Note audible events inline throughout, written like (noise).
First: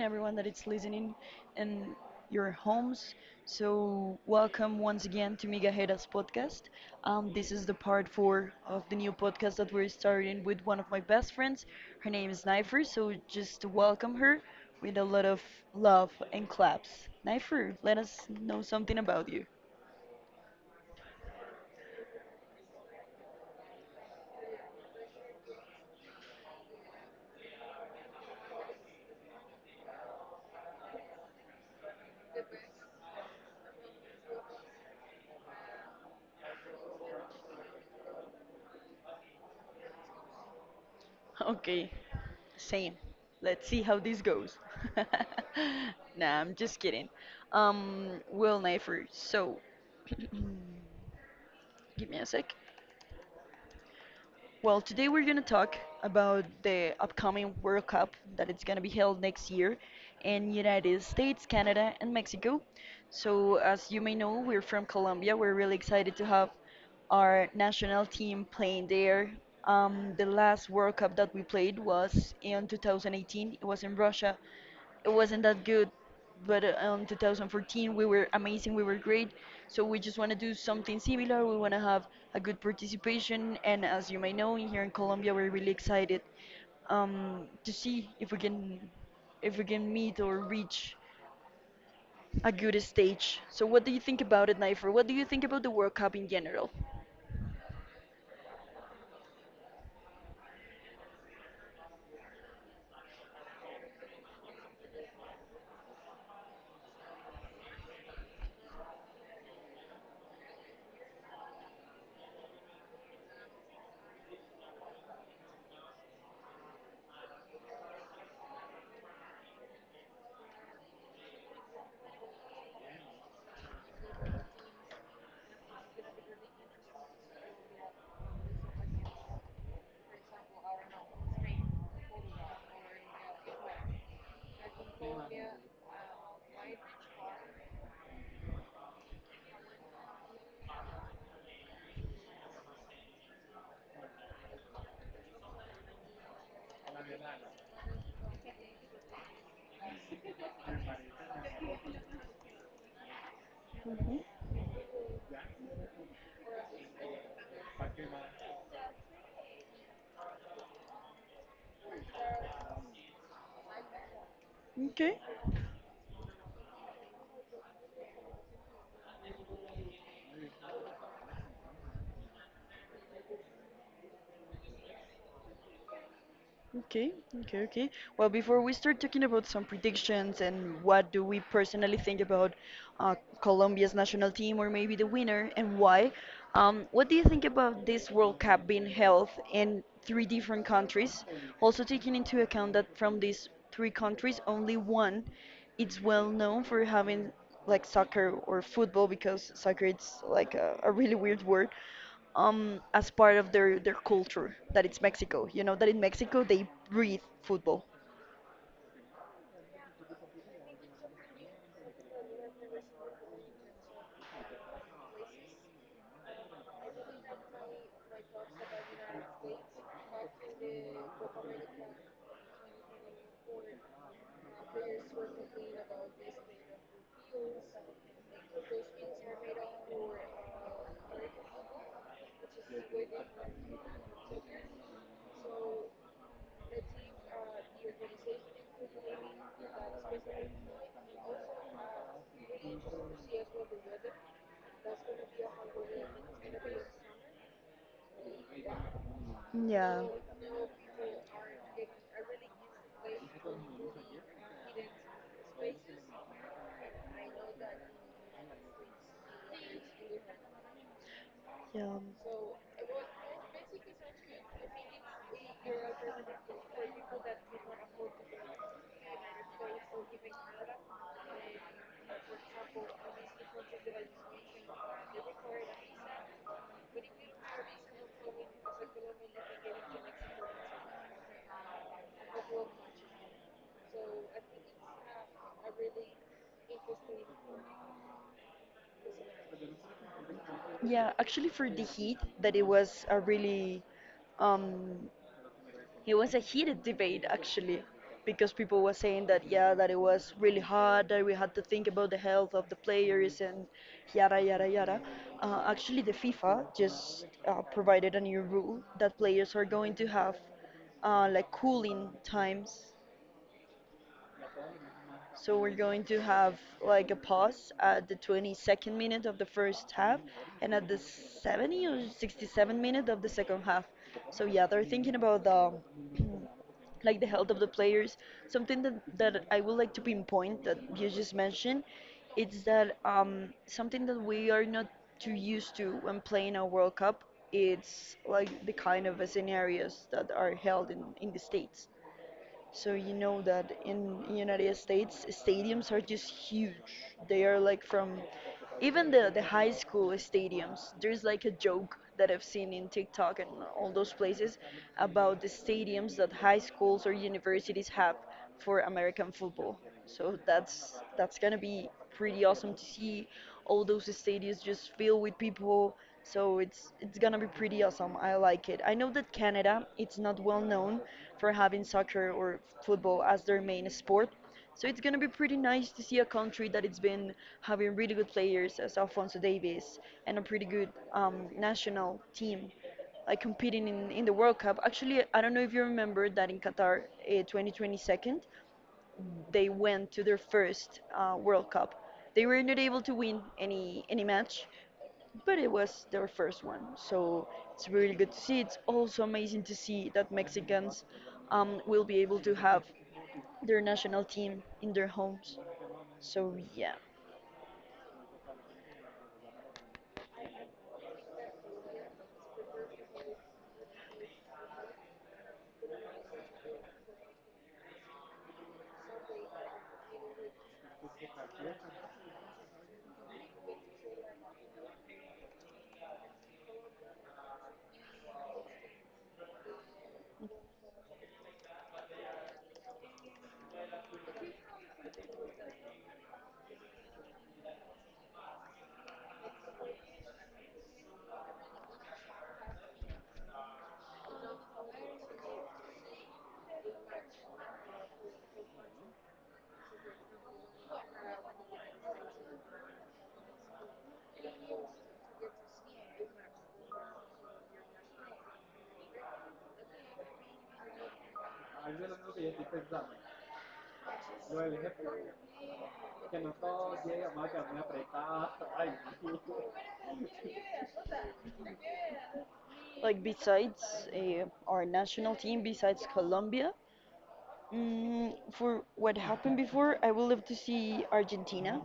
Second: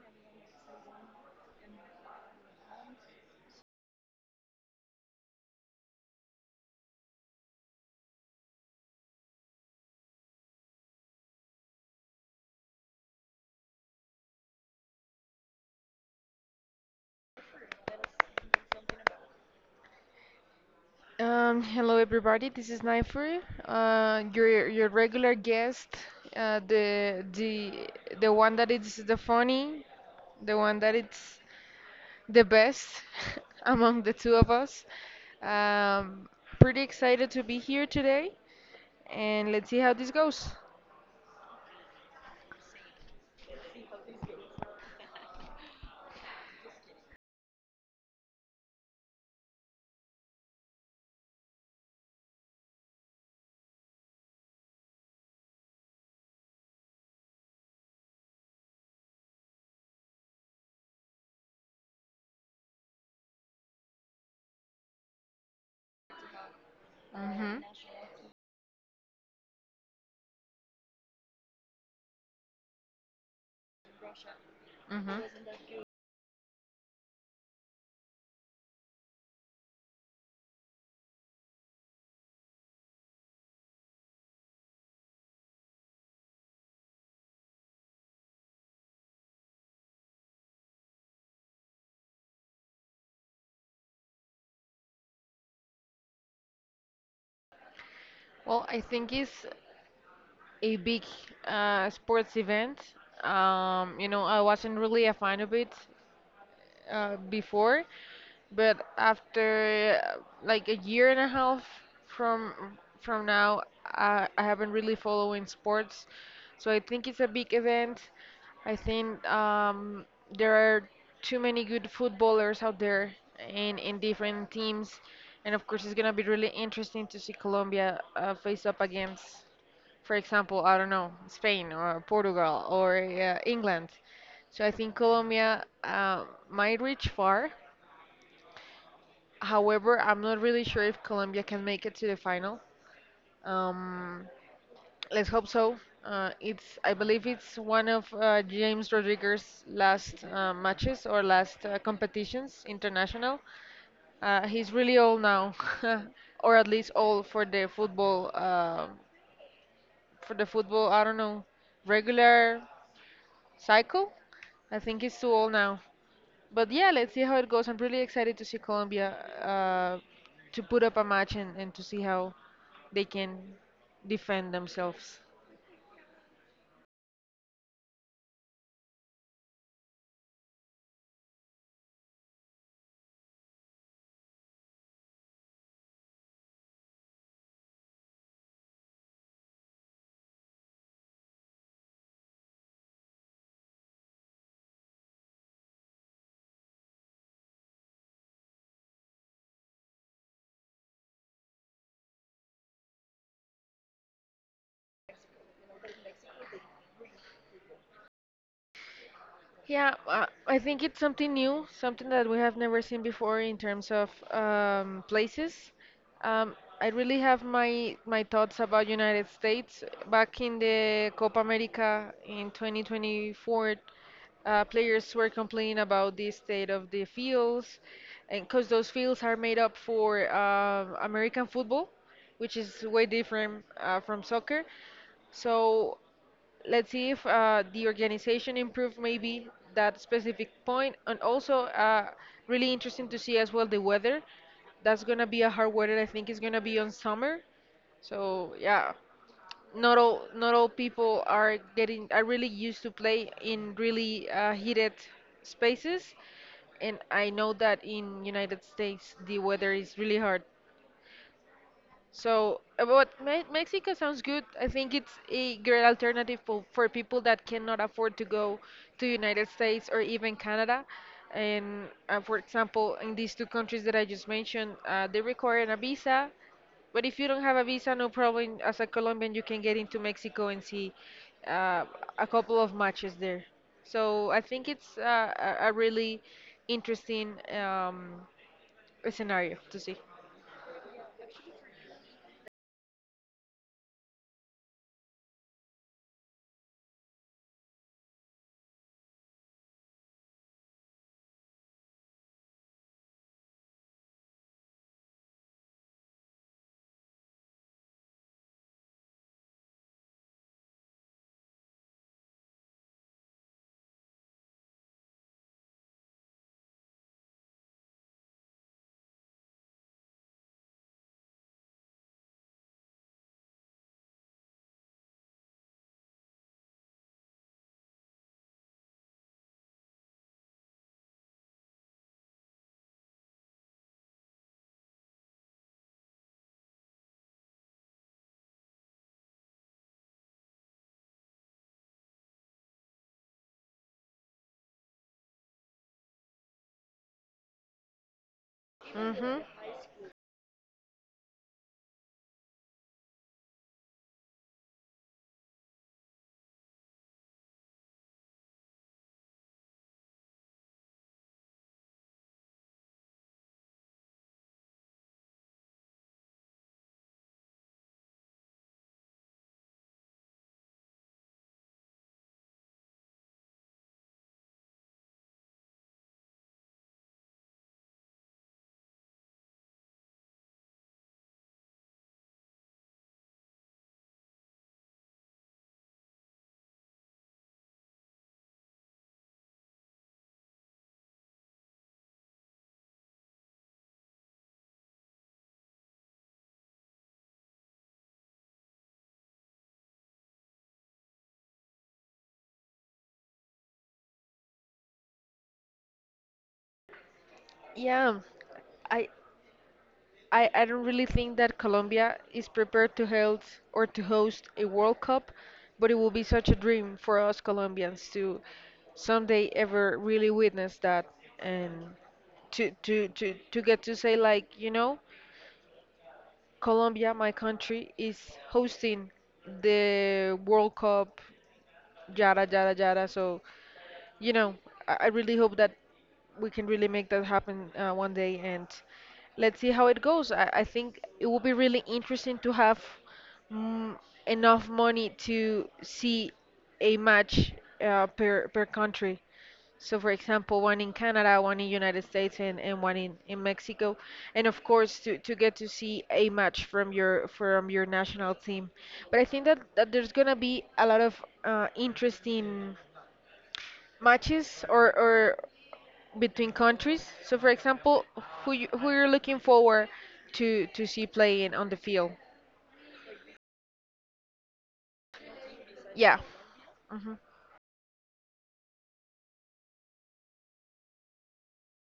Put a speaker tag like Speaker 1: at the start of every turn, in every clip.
Speaker 1: Everyone that is listening in your homes. So, welcome once again to Migajeras podcast. This is the part four of the new podcast that we're starting with one of my best friends. Her name is Nifer. So, just welcome her with a lot of love and claps. Nifer, let us know something about you.
Speaker 2: Capri, your regular guest, uh, the the the one that is the funny, the one that it's the best (laughs) among the two of us. Um, Pretty excited to be here today, and let's see how this goes.
Speaker 1: Okay, same. Let's see how this goes. (laughs) Nah, I'm just kidding. Well, Nafer, so (clears throat) give me a sec. Well, today we're going to talk about the upcoming World Cup that it's going to be held next year in United States, Canada, and Mexico. So, as you may know, we're from Colombia. We're really excited to have our
Speaker 2: Mm-hmm.
Speaker 1: national team playing there. The last World Cup that we played was in 2018. It was in Russia, it
Speaker 2: Mm-hmm.
Speaker 1: wasn't that good. But 2014, we were amazing, we were great. So we just want to do something similar. We want to have a good participation. And as you may know, in here in Colombia, we're really excited to see if we can meet or reach a good stage. So what do you think about it, Nifer? What do you think about the World Cup in general?
Speaker 2: Well, I think it's a big sports event. You know, I wasn't really a fan of it before, but after like a year and a half from now, I haven't really following sports, so I think it's a big event. I think there are too many good footballers out there in different teams, and of course it's gonna be really interesting to see Colombia face up against, for example, I don't know, Spain or Portugal or England. So I think Colombia might reach far. However, I'm not really sure if Colombia can make it to the final. Um, let's hope so. It's I believe it's one of James Rodriguez's last matches or last competitions international.
Speaker 1: Mhm.
Speaker 2: He's really old now, (laughs) or at least old for the football. For the football, I don't know, regular cycle. I think he's
Speaker 1: Okay.
Speaker 2: too old now. But yeah, let's see how it goes. I'm really excited to see Colombia uh, to put up a match and to see how they can defend themselves.
Speaker 1: Okay, okay. Well, before we start talking about some predictions and what do we personally think about uh, Colombia's national team or maybe the winner and why, what do you think about this World Cup being held in three different countries? Also taking into account that from these three countries, only one it's well known for having like soccer or football because soccer it's like a really weird word as part of their culture that it's Mexico. You know that in Mexico they breathe football.
Speaker 2: Yeah, I think it's something new, something that we have never seen before in terms of places. I really have my thoughts about United States back in the Copa America in 2024. Players were complaining about the state of the fields, and because those fields are made up for American football, which is way different from soccer. So let's see if the organization improved maybe that specific point, and also really interesting to see as well the weather. That's gonna be a hard weather. I think it's gonna be on summer, so yeah. not
Speaker 1: Yeah.
Speaker 2: all not all people are getting are really used to play in really heated spaces, and I know that in United States the weather is really hard.
Speaker 1: Yeah.
Speaker 2: So, but Mexico sounds good. I think it's a great alternative for people that cannot afford to go to United States or even Canada. And for example, in these two countries that I just mentioned, they require a visa. But if you don't have a visa, no problem. As a Colombian, you can get into Mexico and see uh, a couple of matches there. So I think it's a really interesting scenario to see.
Speaker 1: Yeah, actually, for the heat, that it was a really um, it was a heated debate actually, because people were saying that yeah, that it was really hard, that we had to think about the health of the players and yada yada yada. Actually, the FIFA just provided a new rule that players are going to have like cooling times. So we're going to have like a pause at the 22nd minute of the first half and at the 70 or 67 minute of the second half. So yeah, they're thinking about the (clears throat) like the health of the players. Something that I would like to pinpoint that you just mentioned, it's that something that we are not too used to when playing a World Cup. It's like the kind of scenarios that are held in the States. So you know that in United States, stadiums are just huge. They are like from even the
Speaker 2: Hmm.
Speaker 1: the high school stadiums. There's like a joke that I've seen in TikTok and all those places about the stadiums that high schools or universities have for American football. So that's gonna be pretty awesome to see all those stadiums just filled with people. So it's gonna be pretty awesome. I like it. I know that Canada it's not well known for having soccer or football as their main sport. So it's gonna be pretty nice to see a country that it's been having really good players as Alfonso Davies, and a pretty good national team like competing in the World Cup. Actually, I don't know if you remember that in Qatar 2022, they went to their first World Cup. They were not able to win any match, but it was their first one. So it's really good to see. It's also amazing to see that Mexicans will be able to have their national team in their homes. So
Speaker 2: Yeah, I I don't really think that Colombia is prepared to hold or to host a World Cup, but it will be such a dream for us Colombians to someday ever really witness that, and to get to say like, you know, Colombia, my country, is hosting the World Cup, yada, yada, yada. So, you know, I really hope that we can really make that happen one day, and let's see how it goes. I think it will be really interesting to have mm, enough money to see a match per country. So, for example, one in Canada, one in United States, and one in Mexico, and of course to get to see a match from your national team. But I think that, that there's gonna be a lot of interesting matches
Speaker 1: yeah.
Speaker 2: or between countries. So, for example, who you're looking
Speaker 1: (laughs)
Speaker 2: forward to see playing on the field?
Speaker 1: Like besides our national team, besides
Speaker 2: Yeah.
Speaker 1: Colombia,
Speaker 2: Hmm.
Speaker 1: mm, for what happened before, I would love to see Argentina.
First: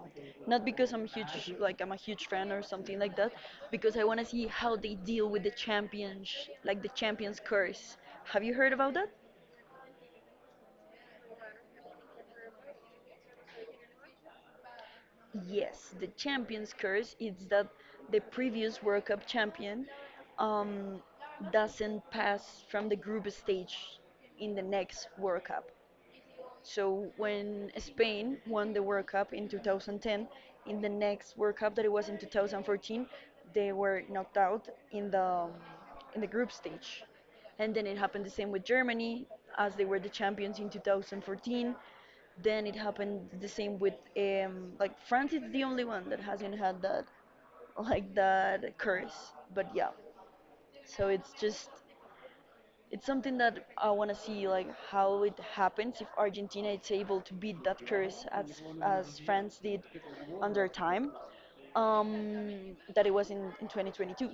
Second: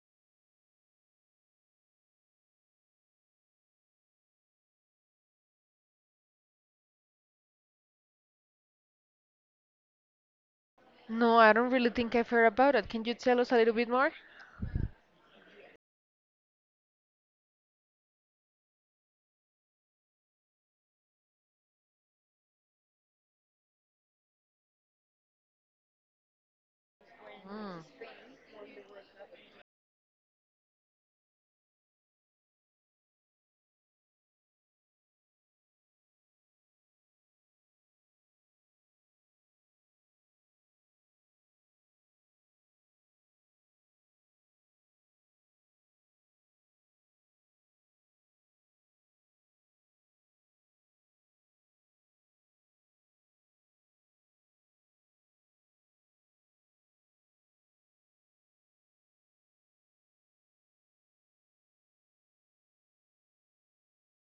Speaker 1: Not because I'm huge, like I'm a huge fan or something like that, because I want to see how they deal with the champions, like the champions curse. Have you heard about that?
Speaker 2: No, I don't really think I've heard about it. Can you tell us a little bit more?
Speaker 1: Yes, the champions curse is that the previous World Cup champion um, doesn't pass from the group stage in the next World Cup. So when Spain won the World Cup in 2010, in the next World Cup that it was in 2014, they were knocked out in the group stage. And then it happened the same with Germany, as they were the champions in 2014. Then it happened the same with like France is the only one that hasn't had that like that curse. But yeah, so it's just it's something that I want to see like how it happens if Argentina is able to beat that curse as France did on their time that it was in 2022.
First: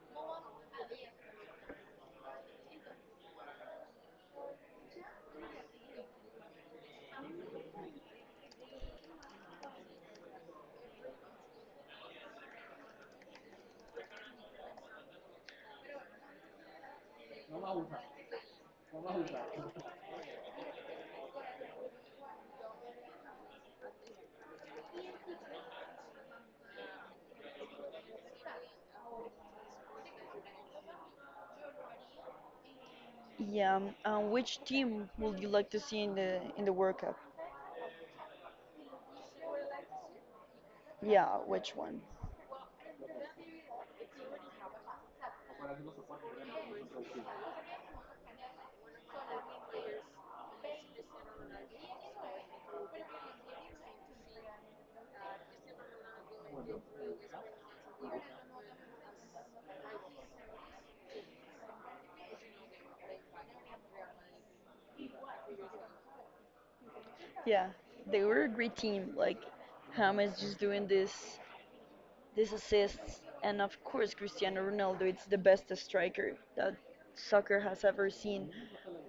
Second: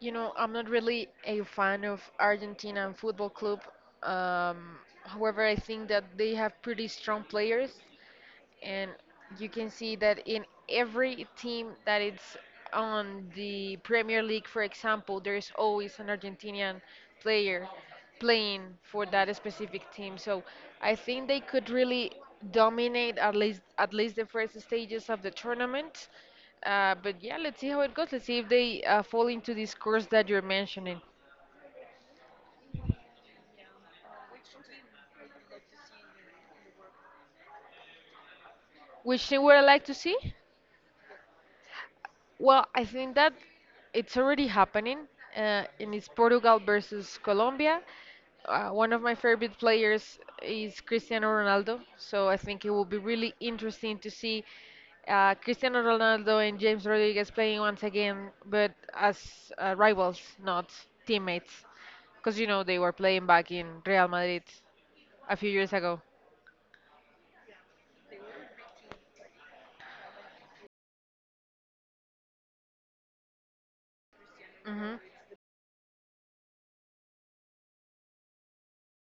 Speaker 2: You know, I'm not really a fan of Argentina and football club. Um, however, I think that they have pretty strong players, and you can see that in every team that it's on the Premier League, for example, there is always an Argentinian player playing for that specific team. So I think they could really dominate at least the first stages of the tournament. But yeah, let's see how it goes. Let's see if they fall into this course that you're mentioning.
Speaker 1: Yeah. Which team would you like to see in the World Cup?
Speaker 2: Which team would I like to see?
Speaker 1: Yeah. Which one?
Speaker 2: Well, I think that it's already happening, and it's Portugal versus Colombia. One of my favorite players is Cristiano Ronaldo, so I think it will be really interesting to see Cristiano Ronaldo and James Rodriguez playing once again, but as rivals, not teammates, because you know they were playing back in Real Madrid a few years ago.
Speaker 1: Yeah. They were a great team. Like James just doing this these assists, and of course Cristiano Ronaldo, it's the best striker that soccer has ever seen.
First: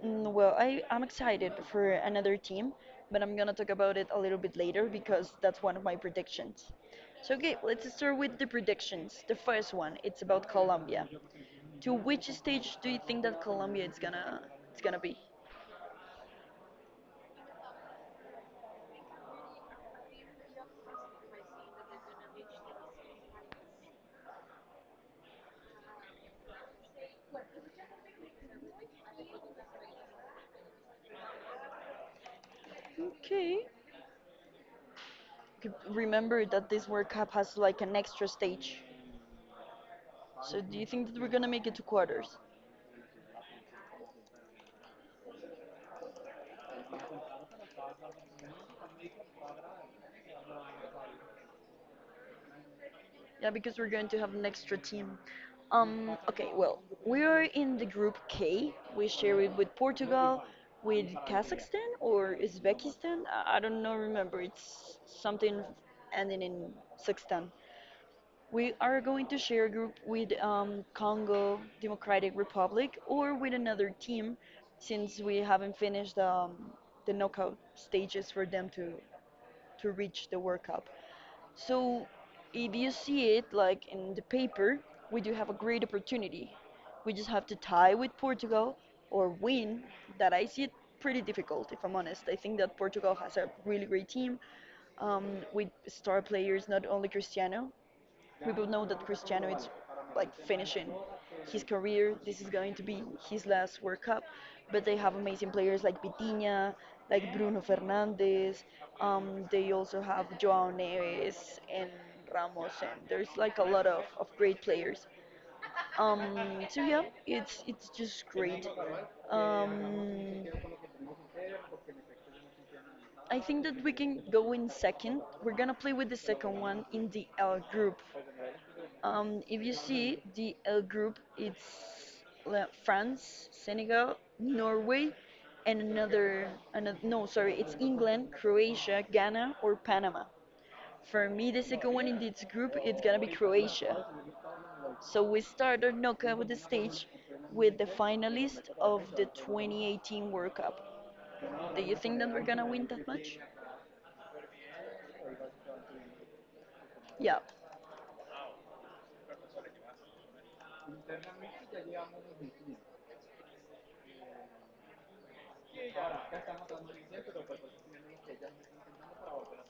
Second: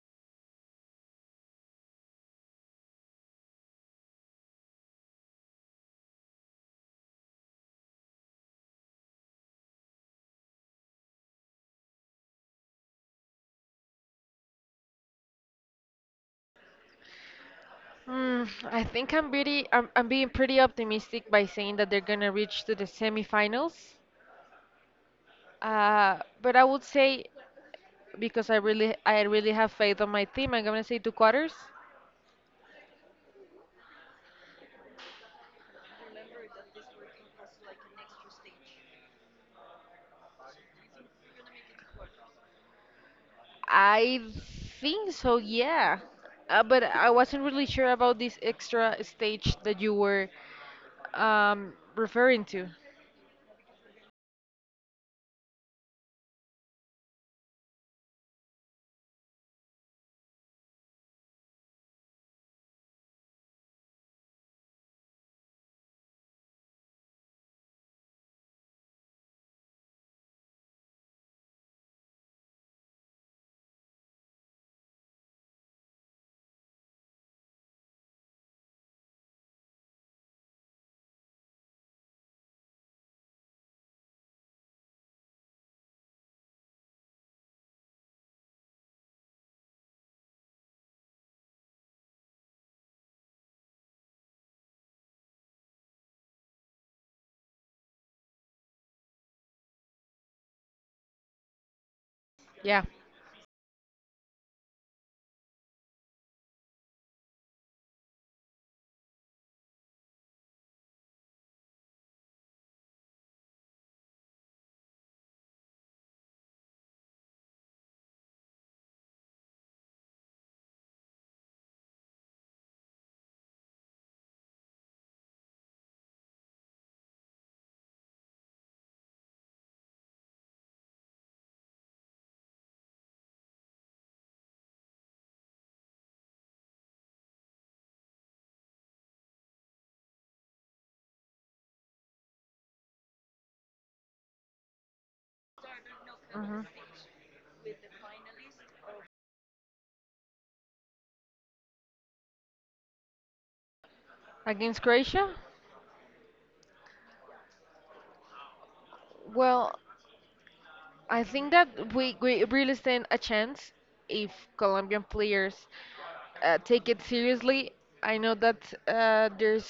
Speaker 1: Mm, well, I'm excited for another team, but I'm gonna talk about it a little bit later because that's one of my predictions. So, okay, let's start with the predictions. The first one, it's about Colombia. To which stage do you think that Colombia is gonna it's gonna be?
Speaker 2: Mm, I think I'm pretty, I'm being pretty optimistic by saying that they're gonna reach to the semifinals. But I would say, because I really have faith on my team, I'm gonna say two quarters.
Speaker 1: Okay. Okay, remember that this World Cup has like an extra stage. So do you think that we're gonna make it to quarters?
Speaker 2: I think so, yeah. But I wasn't really sure about this extra stage that you were referring to.
Speaker 1: Yeah, because we're going to have an extra team. Okay, well, we are in the group K. We share it with Portugal, with Kazakhstan or Uzbekistan. I don't know, remember. It's something ending in Sextan. We are going to share a group with Congo Democratic Republic or with another team since we haven't finished the knockout stages for to reach the World Cup. So if you see it like in the paper, we do have a great opportunity. We just have to tie with Portugal or win. That I see it pretty difficult, if I'm honest. I think that Portugal has a really great team um, with star players, not only Cristiano. People know that Cristiano is like finishing his career. This is going to
Speaker 2: Yeah.
Speaker 1: be his last World Cup, but they have amazing players like Vitinha, like Bruno Fernandes. They also have Joao Neves and Ramos, and there's like a lot of great players. So it's just great. Um, I think that we can go in second. We're gonna play with the second one in the L group. If you see the L group, it's like France, Senegal, Norway, and another, another no, sorry, it's England, Croatia, Ghana, or Panama. For me, the second one in this group, it's gonna be Croatia. So we start our knockout
Speaker 2: Hmm.
Speaker 1: stage with the finalist of the 2018 World Cup. Do you think that we're gonna win that match?
Speaker 2: Against Croatia?
Speaker 1: Yeah.
Speaker 2: Well, I think that we really stand a chance if Colombian players take it seriously. I know that there's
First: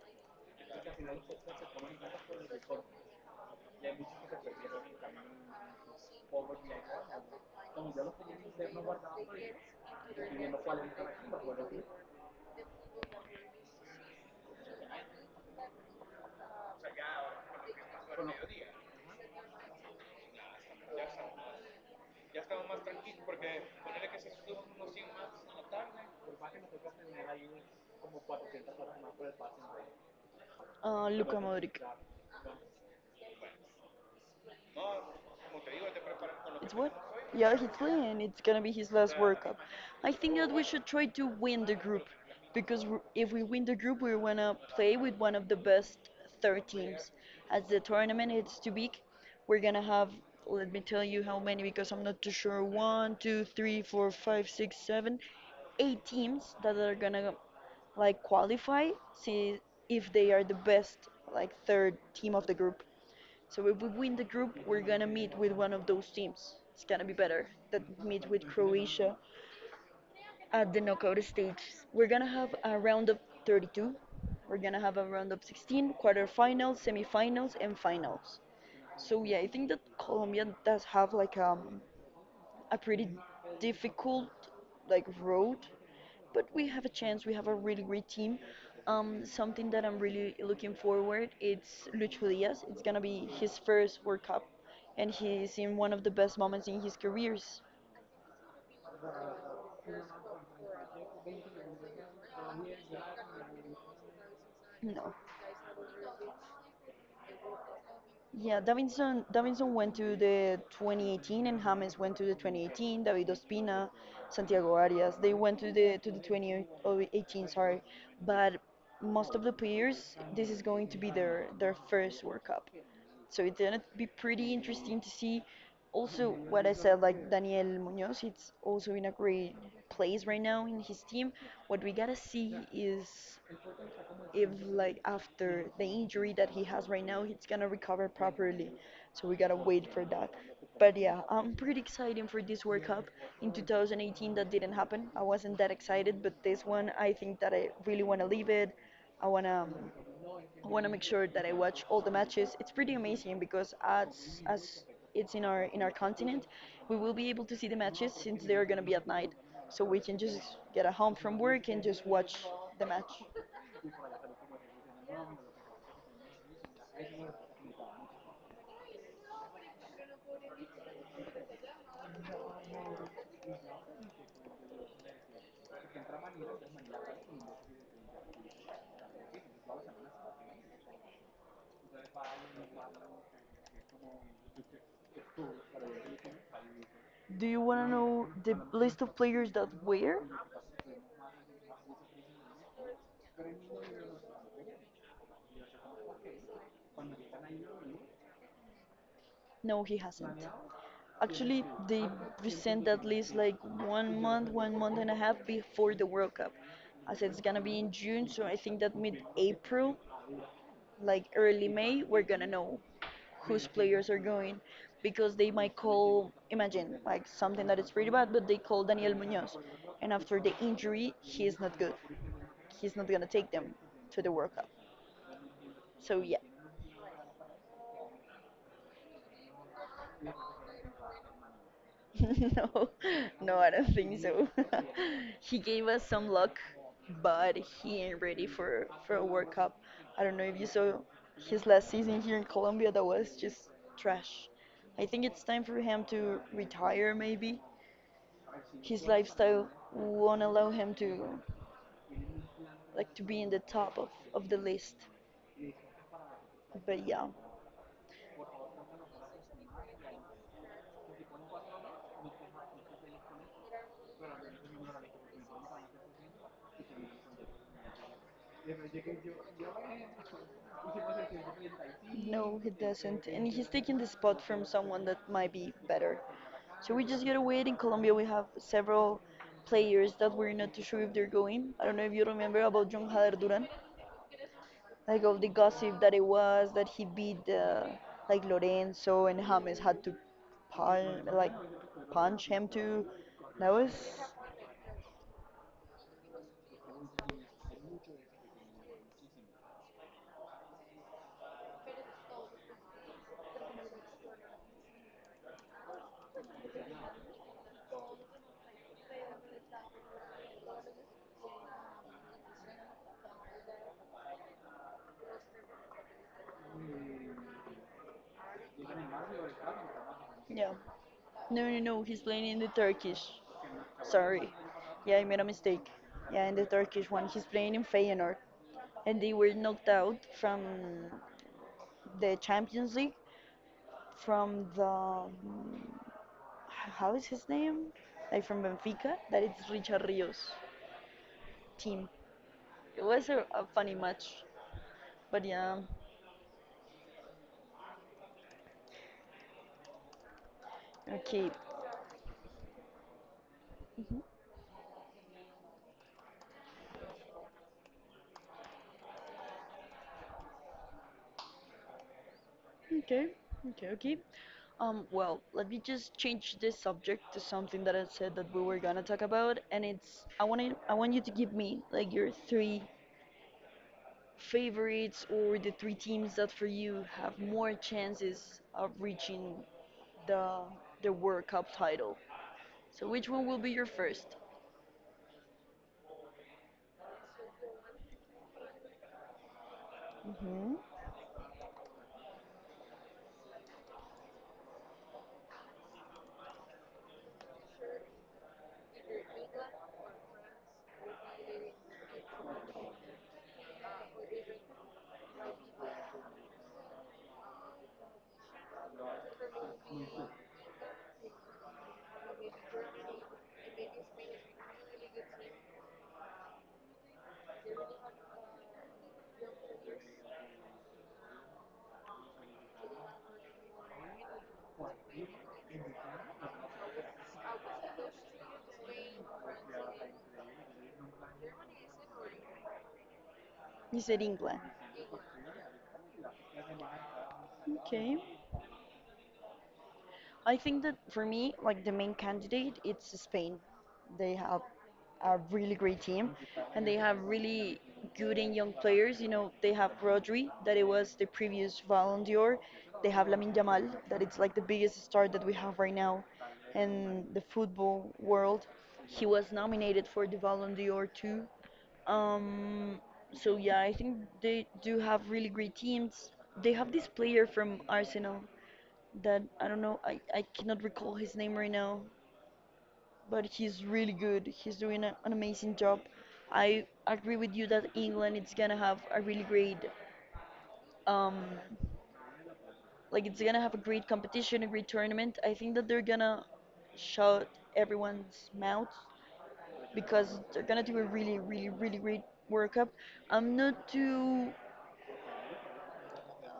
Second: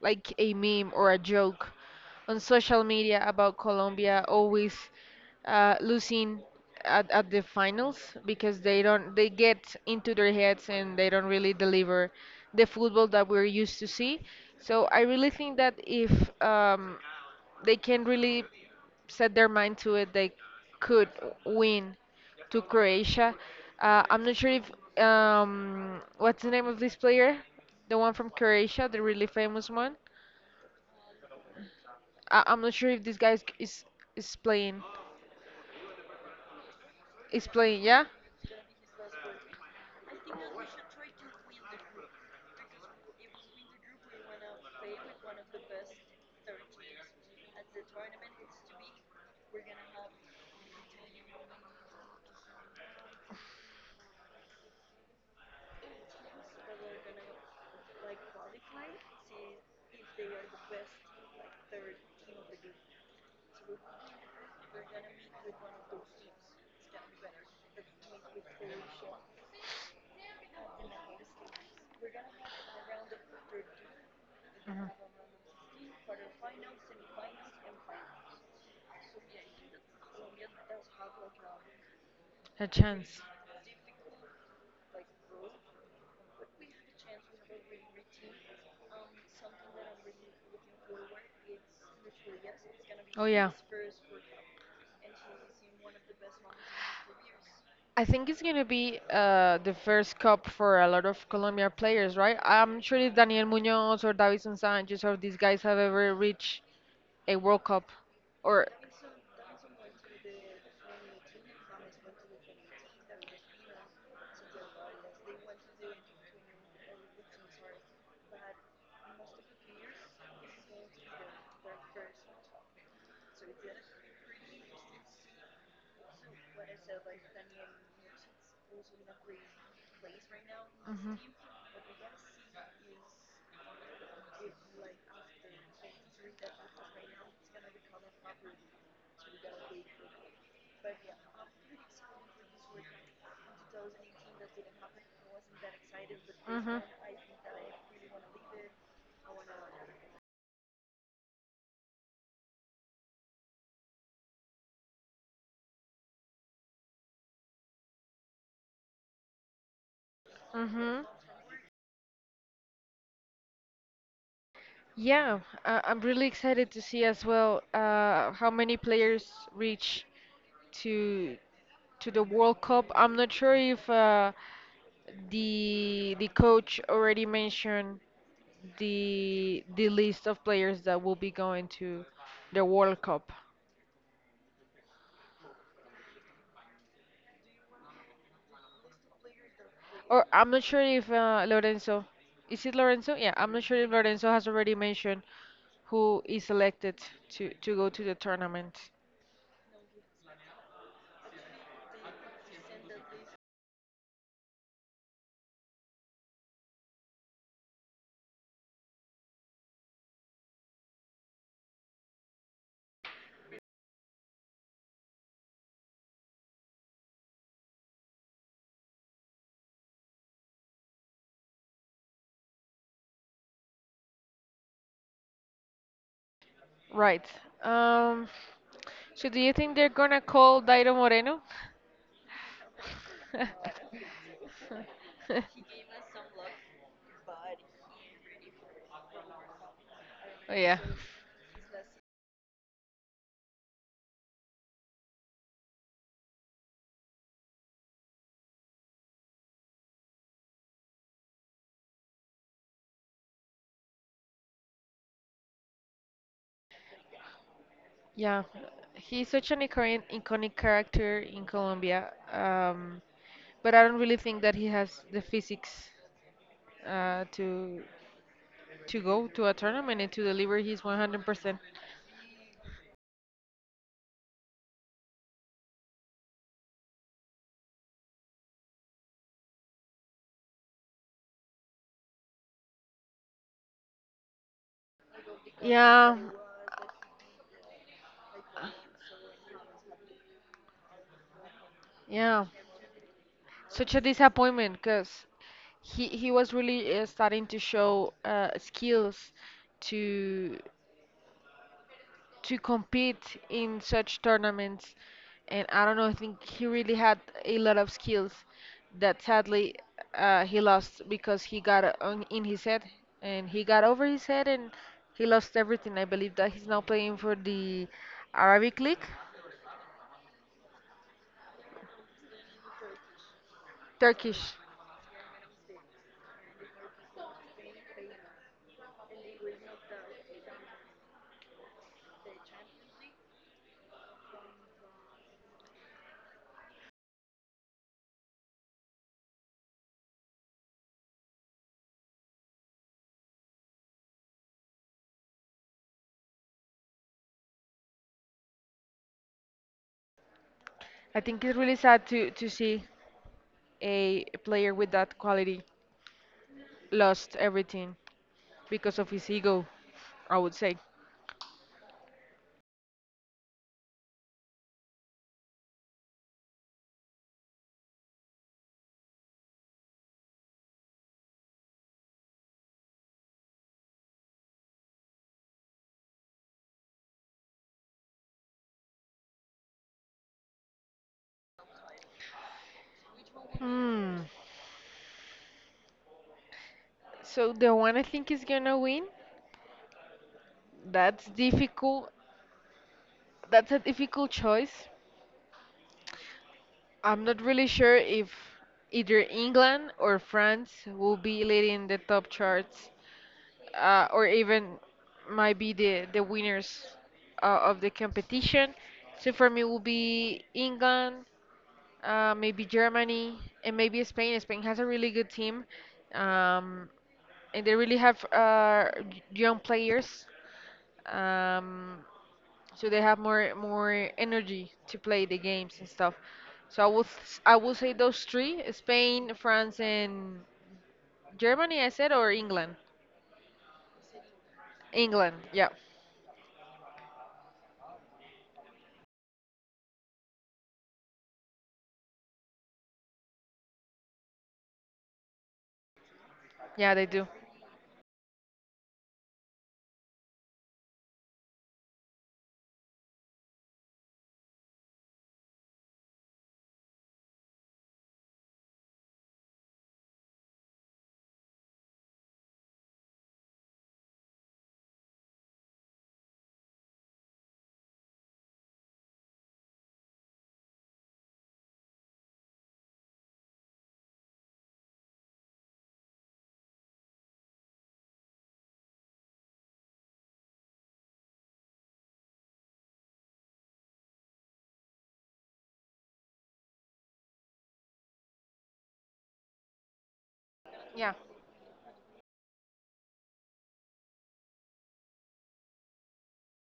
Speaker 2: like a meme or a joke on social media about Colombia always losing at the finals because they don't they get into their heads and they don't really deliver the football that we're used to see. So I really think that if um, they can really set their mind to it, they could win to Croatia. I'm not sure if what's the name of this player, the one from Croatia, the really famous one.
Speaker 1: Ah, Luka Modric.
Speaker 2: I'm not sure if this guy is playing.
Speaker 1: It's what?
Speaker 2: Is
Speaker 1: Yeah, he's
Speaker 2: playing, yeah.
Speaker 1: playing. It's gonna be his last World Cup. I think that we should try to win the group because if we win the group, we wanna play with one of the best third teams. As the tournament is too big, we're gonna have. Let me tell you how many because I'm not too sure. One, two, three, four, five, six, seven, eight teams that are gonna like qualify. See if they are the best like third team of the group. So if we win the group, we're gonna meet with one of those teams. It's gonna be better that meet with Croatia at the knockout stage. We're gonna have a round of 32. We're gonna
Speaker 2: Mhm.
Speaker 1: have a round of 16, quarterfinals, semifinals, and finals. So yeah, I think that Colombia does have like
Speaker 2: A
Speaker 1: a pretty
Speaker 2: chance.
Speaker 1: difficult like road but we have a chance. We have a really great team. Something that I'm really looking forward it's Lucho Diaz. It's gonna
Speaker 2: Oh,
Speaker 1: be
Speaker 2: yeah.
Speaker 1: his first World Cup, and he's in one of the best moments in his careers.
Speaker 2: I think it's gonna be the first cup for a lot of Colombia players, right? I'm sure if Daniel Munoz or Davison Sanchez
Speaker 1: No.
Speaker 2: or these guys have ever reached a World Cup,
Speaker 1: Yeah,
Speaker 2: or
Speaker 1: Davinson went to the 2018 and James went to the 2018, David Ospina, Santiago Arias, they went to the 2018, sorry. But most of the players, this is going to be their first World Cup. So it's gonna be pretty interesting to see. Also, what I said, like Daniel Munoz, he's also in a great place right now in his
Speaker 2: Mhm.
Speaker 1: team. What we gotta see is if after the injury that he has right now, he's gonna recover properly, so we gotta wait for that. But yeah, I'm pretty excited for this World Cup. In 2018, that didn't happen. I wasn't that excited, but this
Speaker 2: Mm-hmm.
Speaker 1: one, I think that I really want to leave it. i want to I want to make sure that I watch all the matches. It's pretty amazing because as it's in our continent, we will be able to see the matches since they're gonna be at night, so we can just get a
Speaker 2: Mm-hmm.
Speaker 1: home from work and just watch the match.
Speaker 2: Yeah, I'm really excited to see as well how many players reach to to the World Cup. I'm not sure if the coach already mentioned the list of players that will be going to the World Cup.
Speaker 1: Do you want to know the list of players that were?
Speaker 2: Or I'm not sure if Lorenzo, is it Lorenzo? Yeah, I'm not sure if Lorenzo has already mentioned who is selected to go to the tournament.
Speaker 1: No, he hasn't. Actually, they present that list like 1 month, 1 month and a half before the World Cup. I said it's gonna be in June, so I think that mid-April, like early May, we're gonna know whose players are going, because they might call, imagine, like something that is pretty bad, but they call Daniel Munoz, and after the injury, he is not good. He's not gonna take them to the World Cup. So yeah.
Speaker 2: Right. Um, so do you think they're gonna call Dairo Moreno?
Speaker 1: (laughs) No,
Speaker 2: (laughs)
Speaker 1: no, I don't think so. (laughs) He gave us some luck, but he ain't ready for a World Cup. I don't
Speaker 2: Oh,
Speaker 1: know if you
Speaker 2: yeah.
Speaker 1: saw his last season here in Colombia. That was just trash. I think it's time for him to retire. Maybe his lifestyle won't allow him to to be in the top of the list. But yeah.
Speaker 2: Yeah, he's such an iconic character in Colombia, um, but I don't really think that he has the physics to go to a tournament and to deliver his 100%.
Speaker 1: No, he doesn't. And he's taking the spot from someone that might be better. So we just gotta wait. In Colombia, we have several players that we're not too sure if they're going. I don't know if you remember about John Hader Duran, like of the gossip
Speaker 2: Yeah,
Speaker 1: that it was that he beat like Lorenzo and James had to punch, like
Speaker 2: yeah,
Speaker 1: punch him too. That
Speaker 2: such
Speaker 1: was.
Speaker 2: a disappointment because he was really starting to show skills to to compete in such tournaments. And I don't know, I think he really had a lot of skills that sadly he lost because he got in his head and he got over his head and he lost everything. I believe that he's now playing for the Arabic League.
Speaker 1: Yeah. No, no, no. He's playing in the Turkish.
Speaker 2: Turkish.
Speaker 1: Sorry. Yeah, I made a mistake. Yeah, in the Turkish one. He's playing in Feyenoord. And they were knocked out from the Champions League from How is his name? Like from Benfica. That it's Richard Rios' team. It was a funny match. But yeah.
Speaker 2: I think
Speaker 1: Okay.
Speaker 2: it's really sad to see a
Speaker 1: Mhm.
Speaker 2: player with that quality lost everything because of his ego, I would say.
Speaker 1: Okay, okay. Well, let me just change this subject to something that I said that we were gonna talk about, and it's I want you to give me like your three favorites or the three teams that for you have more chances of reaching the the World Cup title. So which one will be your
Speaker 2: Hmm.
Speaker 1: first?
Speaker 2: So the one I think is gonna win.
Speaker 1: Hmm.
Speaker 2: That's difficult. That's a difficult choice. I'm not really sure if either England or France will be leading the top charts, or even might be the winners of the competition. So for me, will be England, maybe Germany, and maybe Spain. Spain has a really good team, um, and they really have young players. Um, so they have more energy to play the games and stuff. So I will say those three: Spain, France, and Germany. I said or England.
Speaker 1: You said England.
Speaker 2: England. Yeah,
Speaker 1: Okay. I think that for me, like the main candidate, it's Spain. They have a really great team,
Speaker 2: yeah,
Speaker 1: and
Speaker 2: they
Speaker 1: they
Speaker 2: do.
Speaker 1: have really good and young players. You know, they have Rodri, that it was the previous Ballon d'Or. They have Lamine Yamal, that it's like the biggest star that we have right now in the football world. He was nominated for the Ballon d'Or too. Um, so yeah, I think they do have really great teams. They have this player from Arsenal that I don't know, I cannot recall his name right now, but he's really good. He's doing an amazing job. I agree with you that England it's gonna have a really great, um like it's gonna have a great competition, a great tournament. I think that they're gonna shut everyone's mouth because they're gonna do a
Speaker 2: Yeah.
Speaker 1: really, really, really great World Cup. I'm not too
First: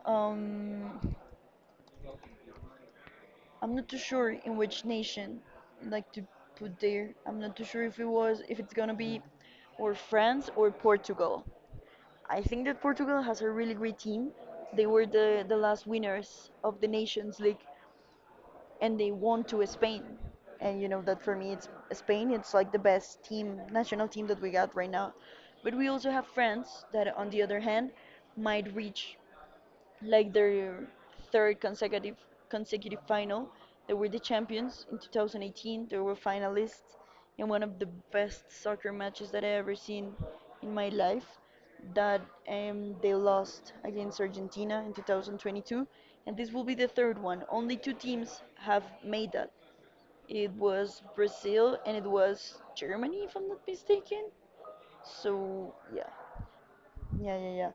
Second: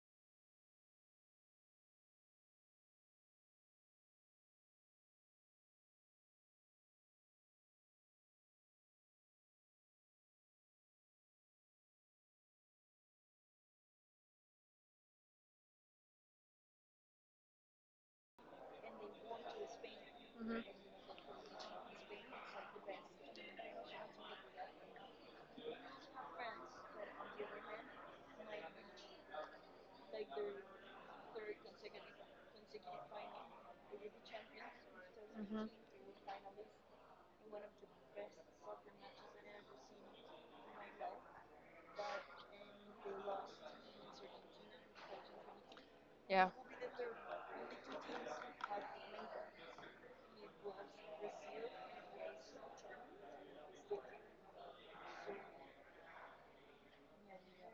Speaker 1: um I'm not too sure in which nation I'd like to put there. I'm not too sure if it was if it's gonna be or France or Portugal. I think that Portugal has a really great team. They were the last winners of the Nations League and they won to Spain. And
Speaker 2: Hmm.
Speaker 1: you know that for me it's Spain, it's like the best team, national team that we got right now. But we also have France that on the other hand might reach like their third consecutive final. They were the champions in
Speaker 2: Hmm.
Speaker 1: 2018. They were finalists in one of the best soccer matches that I ever seen in my life. That they lost against Argentina in 2022, and
Speaker 2: Yeah.
Speaker 1: this will be the third one. Only two teams have made that. It was Brazil and it was Germany, if I'm not mistaken. So yeah.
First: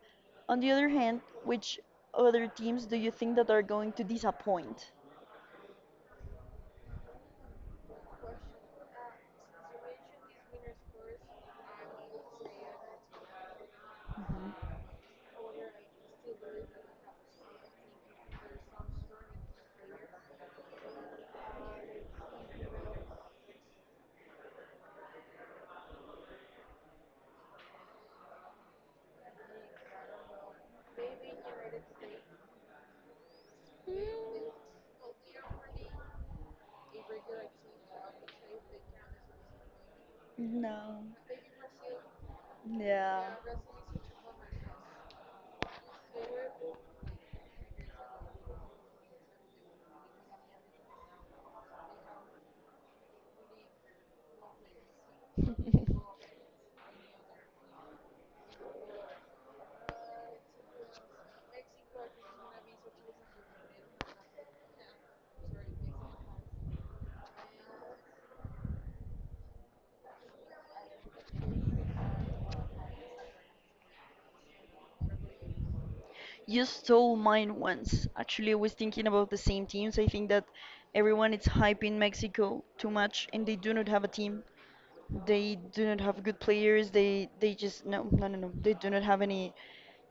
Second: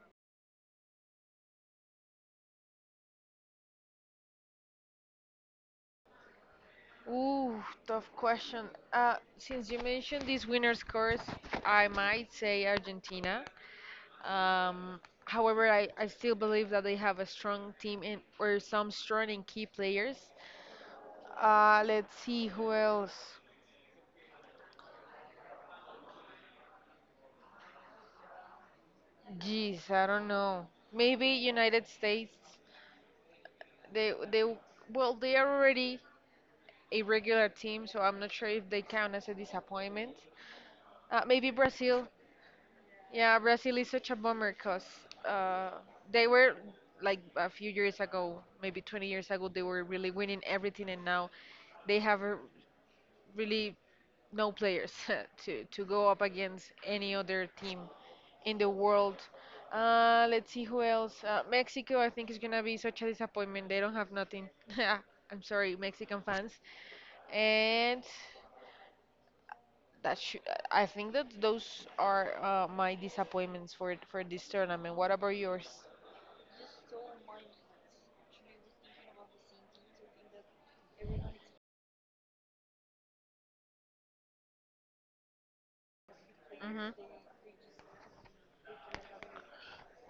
Speaker 1: On the other hand, which other teams do you think that are going to disappoint?
Speaker 2: Ooh, tough question. Since you mentioned these winners' course, I might say Argentina. Um, however, I still believe that they have a strong team in, or some strong and key players. Let's see who else. Geez, I don't know. Maybe United States. They well they are already a regular team, so I'm not sure if they count as a disappointment.
Speaker 1: No.
Speaker 2: Maybe Brazil.
Speaker 1: Yeah.
Speaker 2: Yeah, Brazil is such a bummer because uh, they were like a few years ago, maybe 20 years ago, they were really winning everything, and now they have really no players (laughs) to go up against any other team in the world. Let's see who else. Mexico, I think is gonna be such a disappointment. They don't have nothing. (laughs) I'm sorry, Mexican fans. And that should, I think that those are my disappointments for this tournament. What about yours?
Speaker 1: You stole mine once. Actually, I was thinking about the same teams. I think that everyone is hyping Mexico too much and they do not have a team. They do not have good players.
Speaker 2: Hmm.
Speaker 1: They just no. They do not have any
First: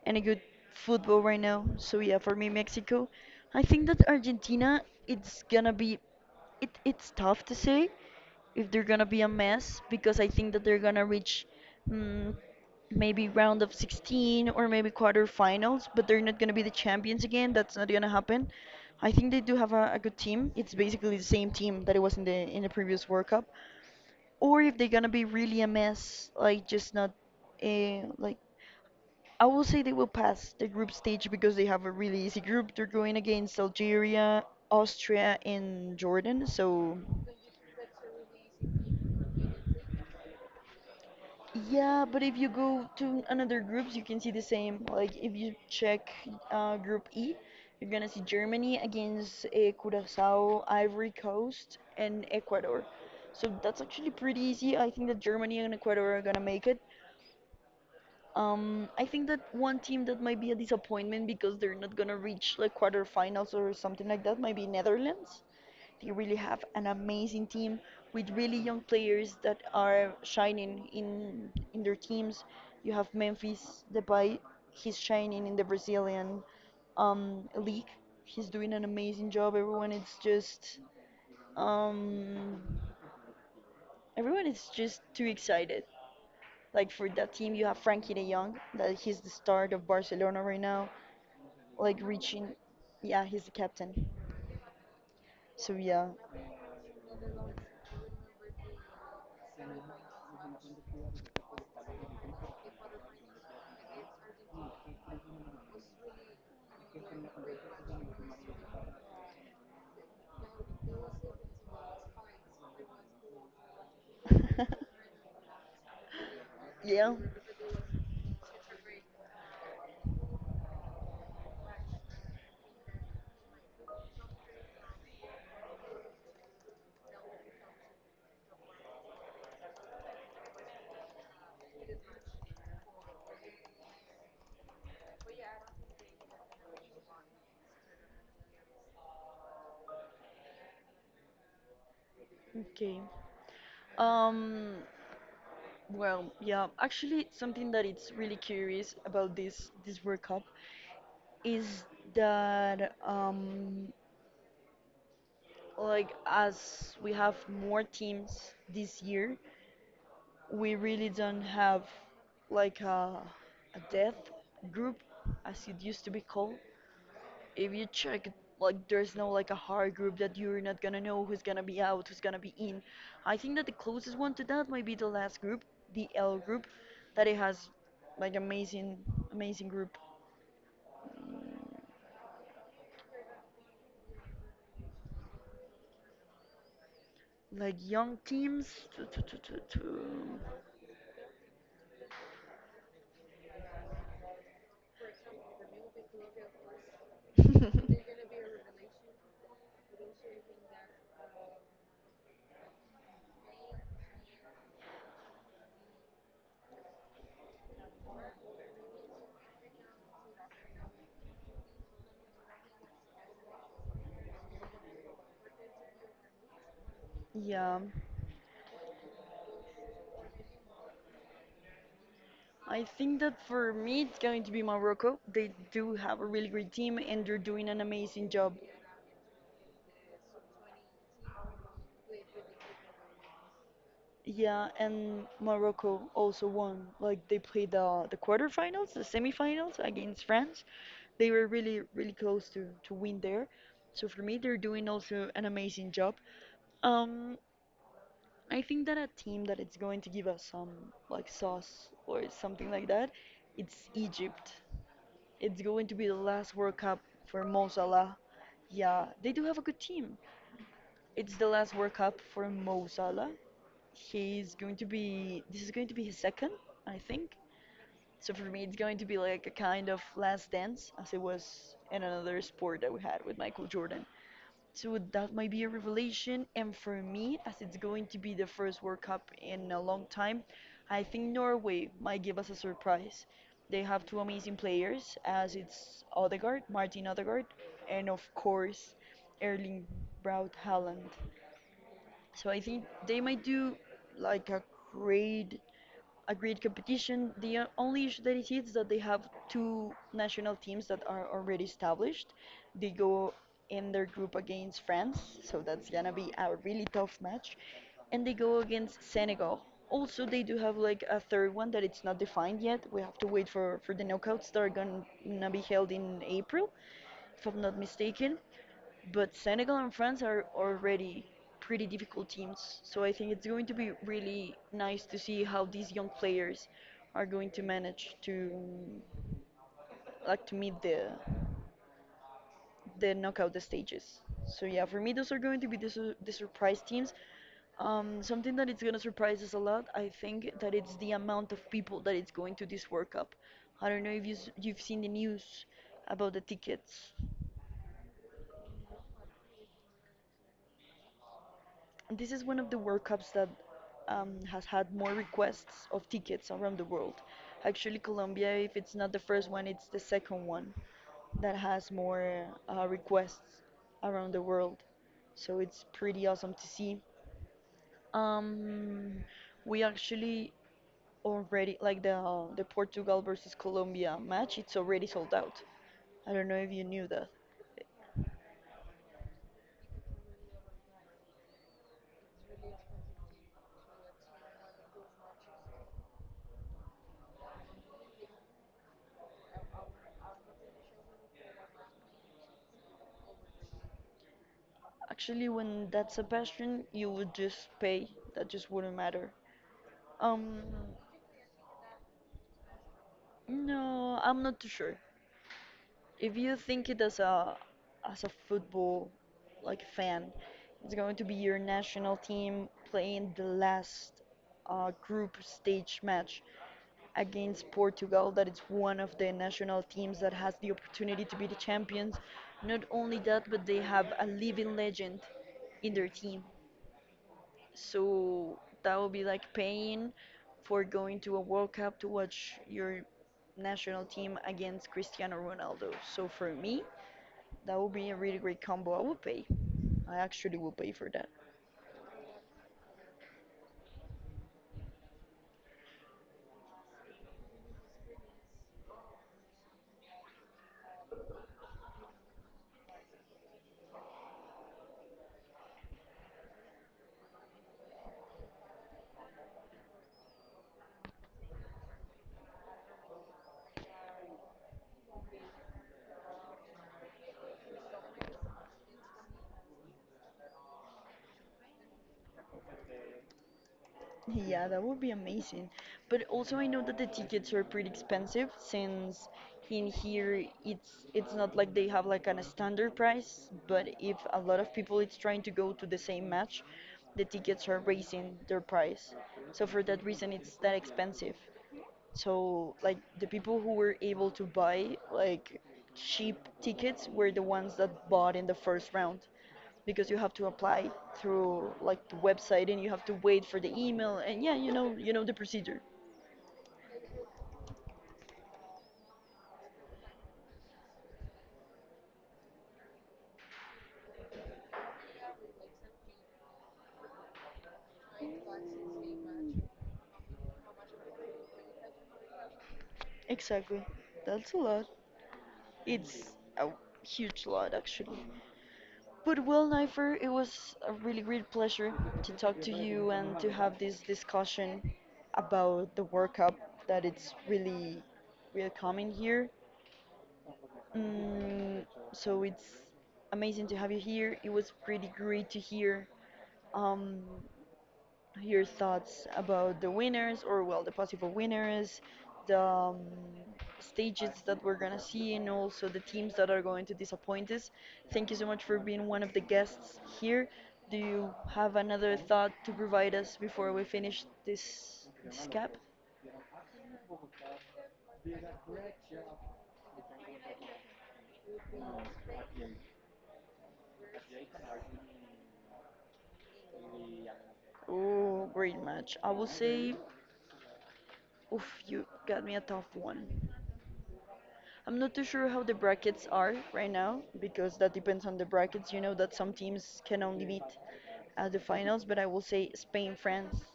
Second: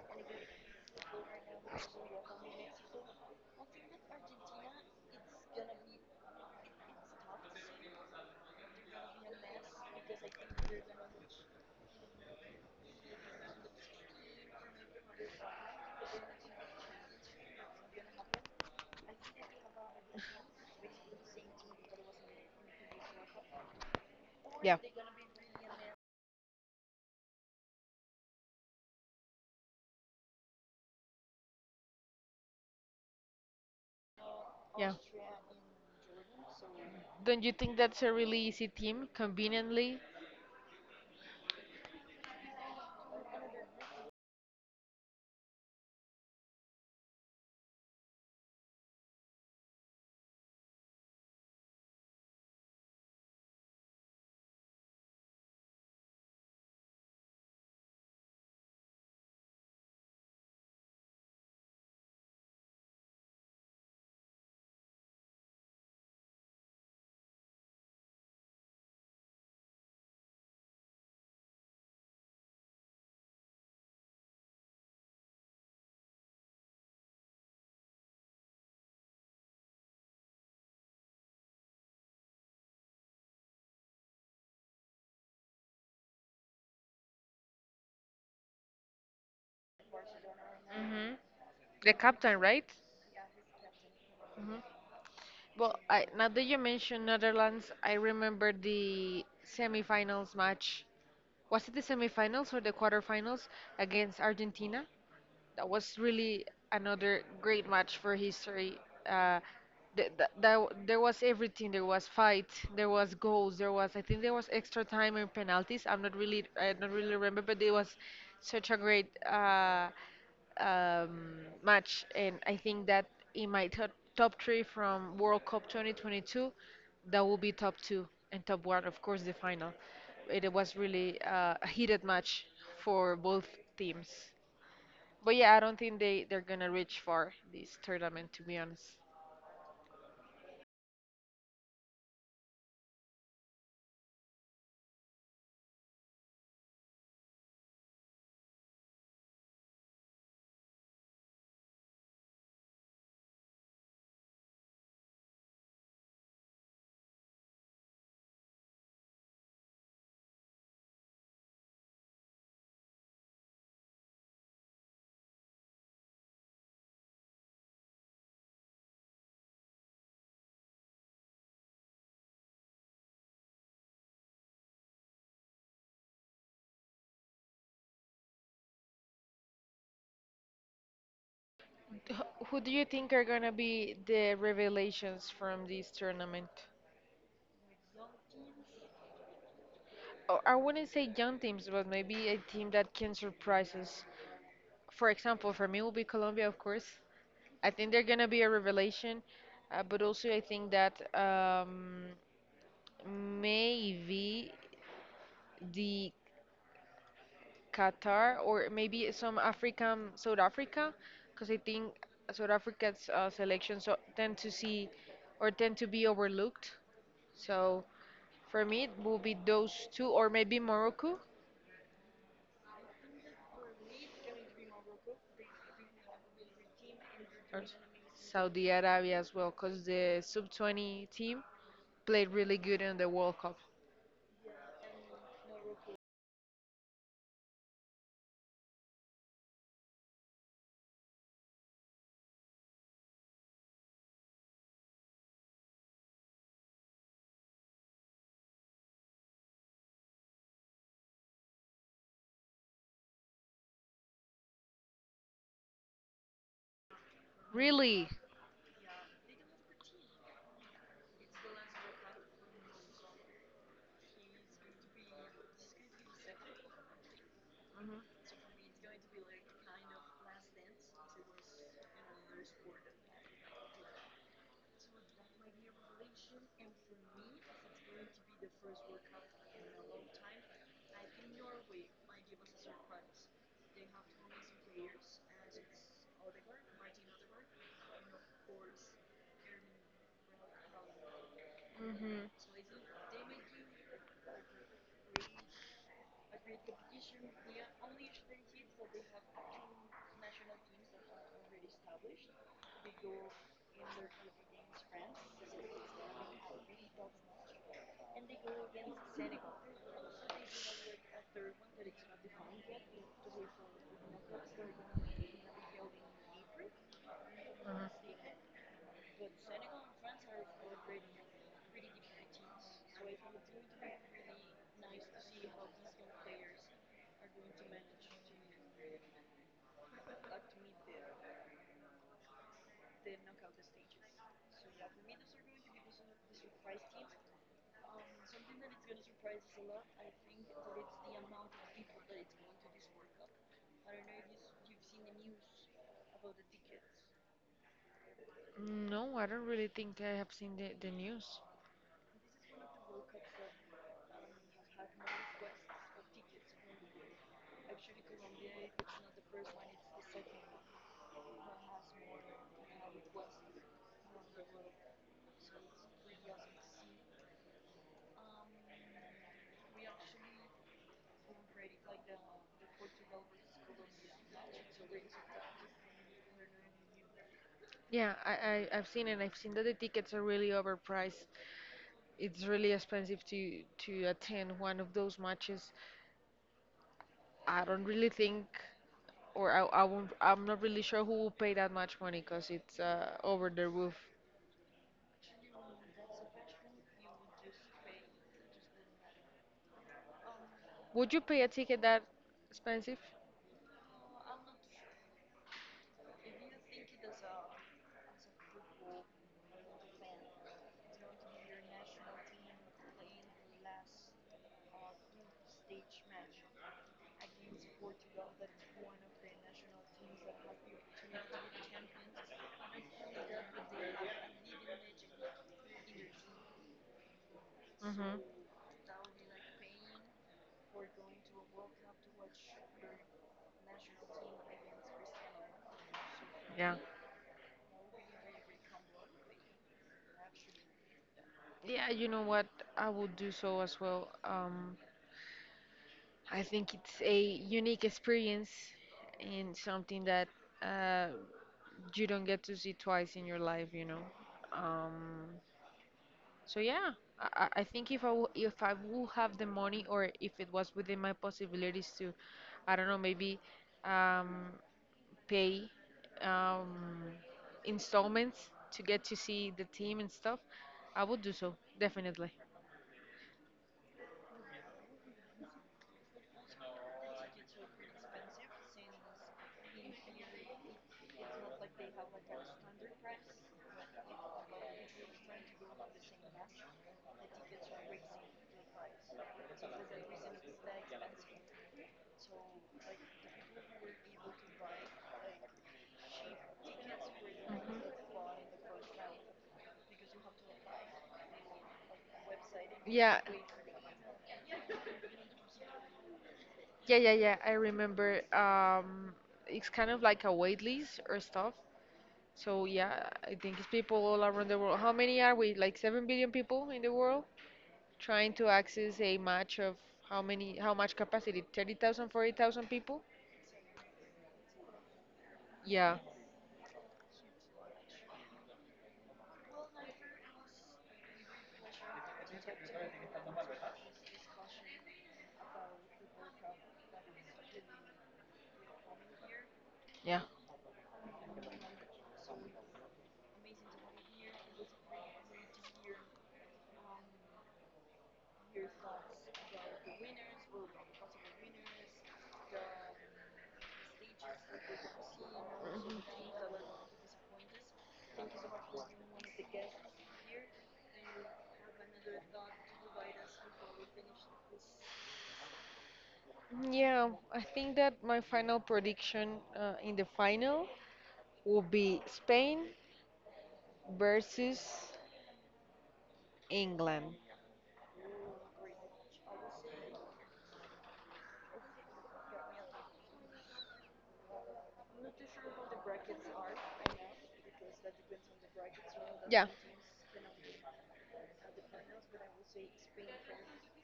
Speaker 1: good football right now. So yeah, for me, Mexico. I think that Argentina it's gonna be, it's tough to say if they're gonna be a mess, because I think that they're gonna reach, mm, maybe round of 16 or maybe quarterfinals, but they're not gonna be the champions again. That's not gonna happen. I think they do have a good team. It's basically the same team that it was in the previous World Cup, or if
Speaker 2: Yeah,
Speaker 1: they're gonna be really a mess, like just not, like I will say they will pass the group stage because they have a really easy group. They're going against Algeria,
Speaker 2: yeah.
Speaker 1: Austria, and Jordan. So
Speaker 2: Don't you think that's a really easy team, conveniently?
Speaker 1: yeah, but if you go to another groups, you can see the same. Like if you check Group E, you're gonna see Germany against Curacao, Ivory Coast, and Ecuador. So that's actually pretty easy. I think that Germany and Ecuador are gonna make it. I think that one team that might be a disappointment because they're not gonna reach like quarterfinals or something like that might be Netherlands. They really have an amazing team with really young players that are shining in their teams. You have Memphis Depay, he's shining in the Brazilian league. He's doing an amazing job. Um, everyone is just too excited. Like for that team, you have Frankie de Jong, that he's the star of Barcelona right now.
Speaker 2: Mhm. The
Speaker 1: Like
Speaker 2: captain,
Speaker 1: reaching,
Speaker 2: right?
Speaker 1: yeah, he's the captain. So
Speaker 2: Well, I,
Speaker 1: yeah,
Speaker 2: now that you mention Netherlands, I remember the semifinals match. Was it the semifinals or the quarterfinals against Argentina? That was really another great match for history. Uh, there was everything. There was fight. There was goals. There was I think there was extra time
Speaker 1: (laughs)
Speaker 2: and penalties. I don't really
Speaker 1: yeah.
Speaker 2: remember, but it was such a great match, and I think that in my top three from World Cup 2022, that will be top two and top one, of course, the final. It was really a heated match for both teams. But yeah, I don't think they're gonna reach far this tournament, to be honest.
Speaker 1: Okay. Um. Well, yeah. Actually, something that it's really curious about this World Cup is that like as we have more teams this year, we really don't have like a death group as it used to be called. If you check, like there's no like a hard group that you're not gonna know who's gonna be out, who's gonna be in. I think that the closest one to that might be the last group, the L group, that it has like amazing, amazing group. Mm,
Speaker 2: Who do you think are gonna be the revelations from this tournament?
Speaker 1: like young teams, tu- tu- tu- tu-
Speaker 2: Oh,
Speaker 1: tu.
Speaker 2: I wouldn't say young teams, but maybe a team that can surprise us. For example, for me will be Colombia, of course. I think they're gonna be a revelation, but also I think that maybe the Qatar or maybe some African, South Africa, because I think South Africa's selections so tend to see or tend to be overlooked.
Speaker 1: yeah,
Speaker 2: So for me, it will be those two, or maybe Morocco
Speaker 1: I think that for me it's going to be Morocco. They do have a really great team and they're
Speaker 2: or
Speaker 1: doing an amazing job.
Speaker 2: Saudi Arabia as well, because the sub 20 team played really good in the World Cup.
Speaker 1: Yeah, and Morocco also won. Like they played the quarterfinals, the semifinals against France. They were really, really close to win there. So for me, they're doing also an amazing job. Um, I think that a team that it's going to give us some like sauce or something like that, it's Egypt. It's going to be the last World Cup for Mo
Speaker 2: Really?
Speaker 1: Salah. Yeah, they do have a good team. It's the last World Cup for Mo Salah. He's going to be. This is going to be his second, I think.
Speaker 2: Hmm
Speaker 1: So for me, it's going to be like a kind of last dance, as it was in another sport that we had with Michael Jordan. So that might be a revelation. And for me, as it's going to be the first World Cup in a long time, I think Norway might give us a surprise. They have two amazing players, as it's Odegaard, Martin Odegaard, and of course, Erling Braut Haaland.
Speaker 2: hmm
Speaker 1: So I think they might do like a great, a great competition. The o- only issue that it is that they have two national teams that are already established. They go in their group against France, so that's gonna be a really tough match. And they go against Senegal. Also, they do have like a third one that it's not defined yet. We have to wait for the knockouts that are gonna be held in April, if I'm not mistaken. But Senegal and France are already pretty difficult teams, so I think it's going to be really nice to see how these young players are going to manage to like to meet the knockout stages. So yeah, for me those are going to be the, su- the surprise teams. Something that it's going to surprise us a lot, I think that it's the amount of people that it's going to this World Cup. I don't know if you s- you've seen the news about the tickets.
Speaker 2: No, I don't really think I have seen the news.
Speaker 1: And this is one of the World Cups that has had more requests of tickets around the world. Actually, Colombia, if it's not the first one, it's the second one that has more requests around the world. So it's pretty awesome to see. Um, we actually already like the Portugal versus Colombia match. It's already sold out. I don't know if you knew that.
Speaker 2: Yeah, I've seen it. I've seen that the tickets are really overpriced. It's really expensive to attend one of those matches. I don't really think, or I won't, I'm not really sure who will pay that much money because it's over the roof.
Speaker 1: Actually, when that's a passion, you would just pay. That just wouldn't matter. Um,
Speaker 2: Would you pay a ticket that expensive?
Speaker 1: no, I'm not too sure. If you think it as a, as a football like fan, it's going to be your national team playing the last group stage match against Portugal. That it's one of the national teams that has the opportunity to be the champions. Not only that, but they have a living legend in their team.
Speaker 2: Mm-hmm.
Speaker 1: So that would be like paying for going to a World Cup to watch your national team against Cristiano Ronaldo. So for
Speaker 2: Yeah.
Speaker 1: me, that would be a really great combo. I would pay. I actually would pay for that.
Speaker 2: Yeah, you know what? I would do so as well. I think it's a unique experience and something that uh, you don't get to see twice in your life. Um, so yeah, I think if I would have the money or if it was within my possibilities to, I don't know, maybe um, pay um, installments to get to see the team and stuff, I would do so definitely.
Speaker 1: Yeah, that would be amazing. But also, I know that the tickets are pretty expensive since in here it's not like they have like an standard price, but if a lot of people it's trying to go to the same match, the tickets are raising their price. So for that reason, it's that expensive. So like the people who were able to buy like cheap tickets were the ones
Speaker 2: Mhm.
Speaker 1: that bought in the first round because you have to apply through like the website and you have
Speaker 2: Yeah,
Speaker 1: to wait for the email and yeah, you know the procedure.
Speaker 2: yeah, yeah, yeah. I remember. It's kind of like a wait list or stuff. So yeah, I think it's people all around the world. How many are we? Like 7 billion people in the world trying to access a match of how many? How much capacity? 30,000, 40,000 people?
Speaker 1: Exactly. That's a lot.
Speaker 2: Yeah,
Speaker 1: It's a huge lot, actually. But well, Nifer, it was a really great pleasure to talk to you and to have this discussion about the World Cup that it's really, really coming here.
Speaker 2: yeah.
Speaker 1: Mm, so it's amazing to have you here. It was pretty great to hear um, your thoughts about the winners, or well, the possible winners, the stages that we're gonna see, and also the teams that are going to disappoint us. Thank you so much for being one of the guests here. Do you have another thought to provide us before we finish this cap?
Speaker 2: Yeah, I think that my final prediction in the final will be Spain versus England.
Speaker 1: Yeah. Oh, great match. I will say, oof, you got me a tough one. I'm not too sure how the brackets are right now because that depends on the brackets. You know that
Speaker 2: Yeah,
Speaker 1: some teams can only meet at the finals, but I will say Spain, France.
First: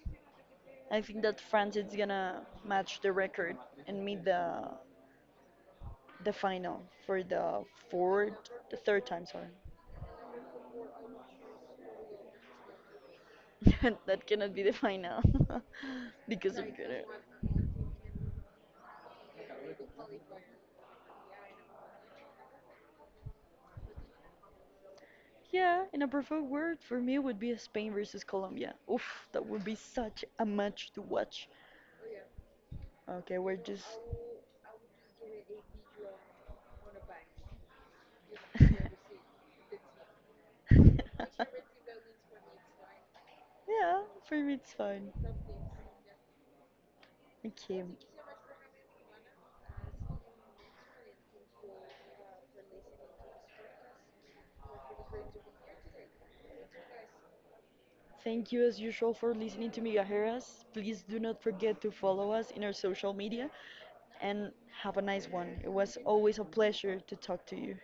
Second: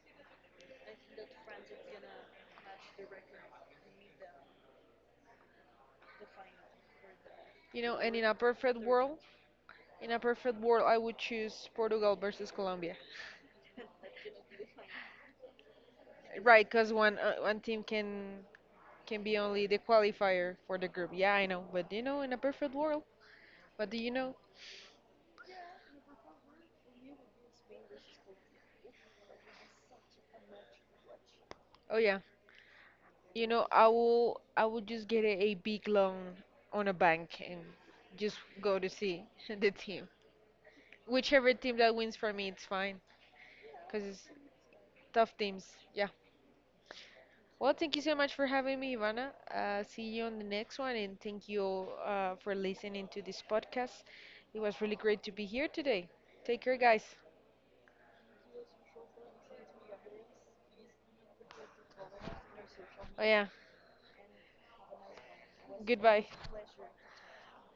Speaker 1: I think that France is gonna match the record and meet the final for the
Speaker 2: you know, and in a
Speaker 1: fourth,
Speaker 2: perfect
Speaker 1: the third
Speaker 2: world,
Speaker 1: time, sorry.
Speaker 2: in a perfect world, I would choose Portugal versus Colombia.
Speaker 1: (laughs) That cannot be the final (laughs) because of
Speaker 2: Right, because
Speaker 1: Qatar.
Speaker 2: one one team can be only the qualifier for the group. Yeah, I know, but you know, in a perfect world, what do you know?
Speaker 1: Yeah, and a perfect word for me would be Spain versus Colombia. Oof, that would be such a match to watch.
Speaker 2: Oh yeah,
Speaker 1: Okay,
Speaker 2: you
Speaker 1: we're
Speaker 2: know,
Speaker 1: just.
Speaker 2: I will just get a big loan on a bank and just go to
Speaker 1: (laughs)
Speaker 2: see (laughs) the team. Whichever team that wins for me, it's fine,
Speaker 1: Yeah,
Speaker 2: because
Speaker 1: for
Speaker 2: it's
Speaker 1: me it's fine.
Speaker 2: tough teams. Yeah. Well,
Speaker 1: Okay.
Speaker 2: thank you so much for having me, Ivana. See you on the next one, and thank you all for listening to this podcast. It was really great to be here today. Take care, guys.
Speaker 1: Thank you as usual for listening to Migajeras. Please do not forget to follow us in our social
Speaker 2: Oh,
Speaker 1: media
Speaker 2: yeah.
Speaker 1: and have a nice one. It was
Speaker 2: Goodbye.
Speaker 1: always a pleasure to talk to you.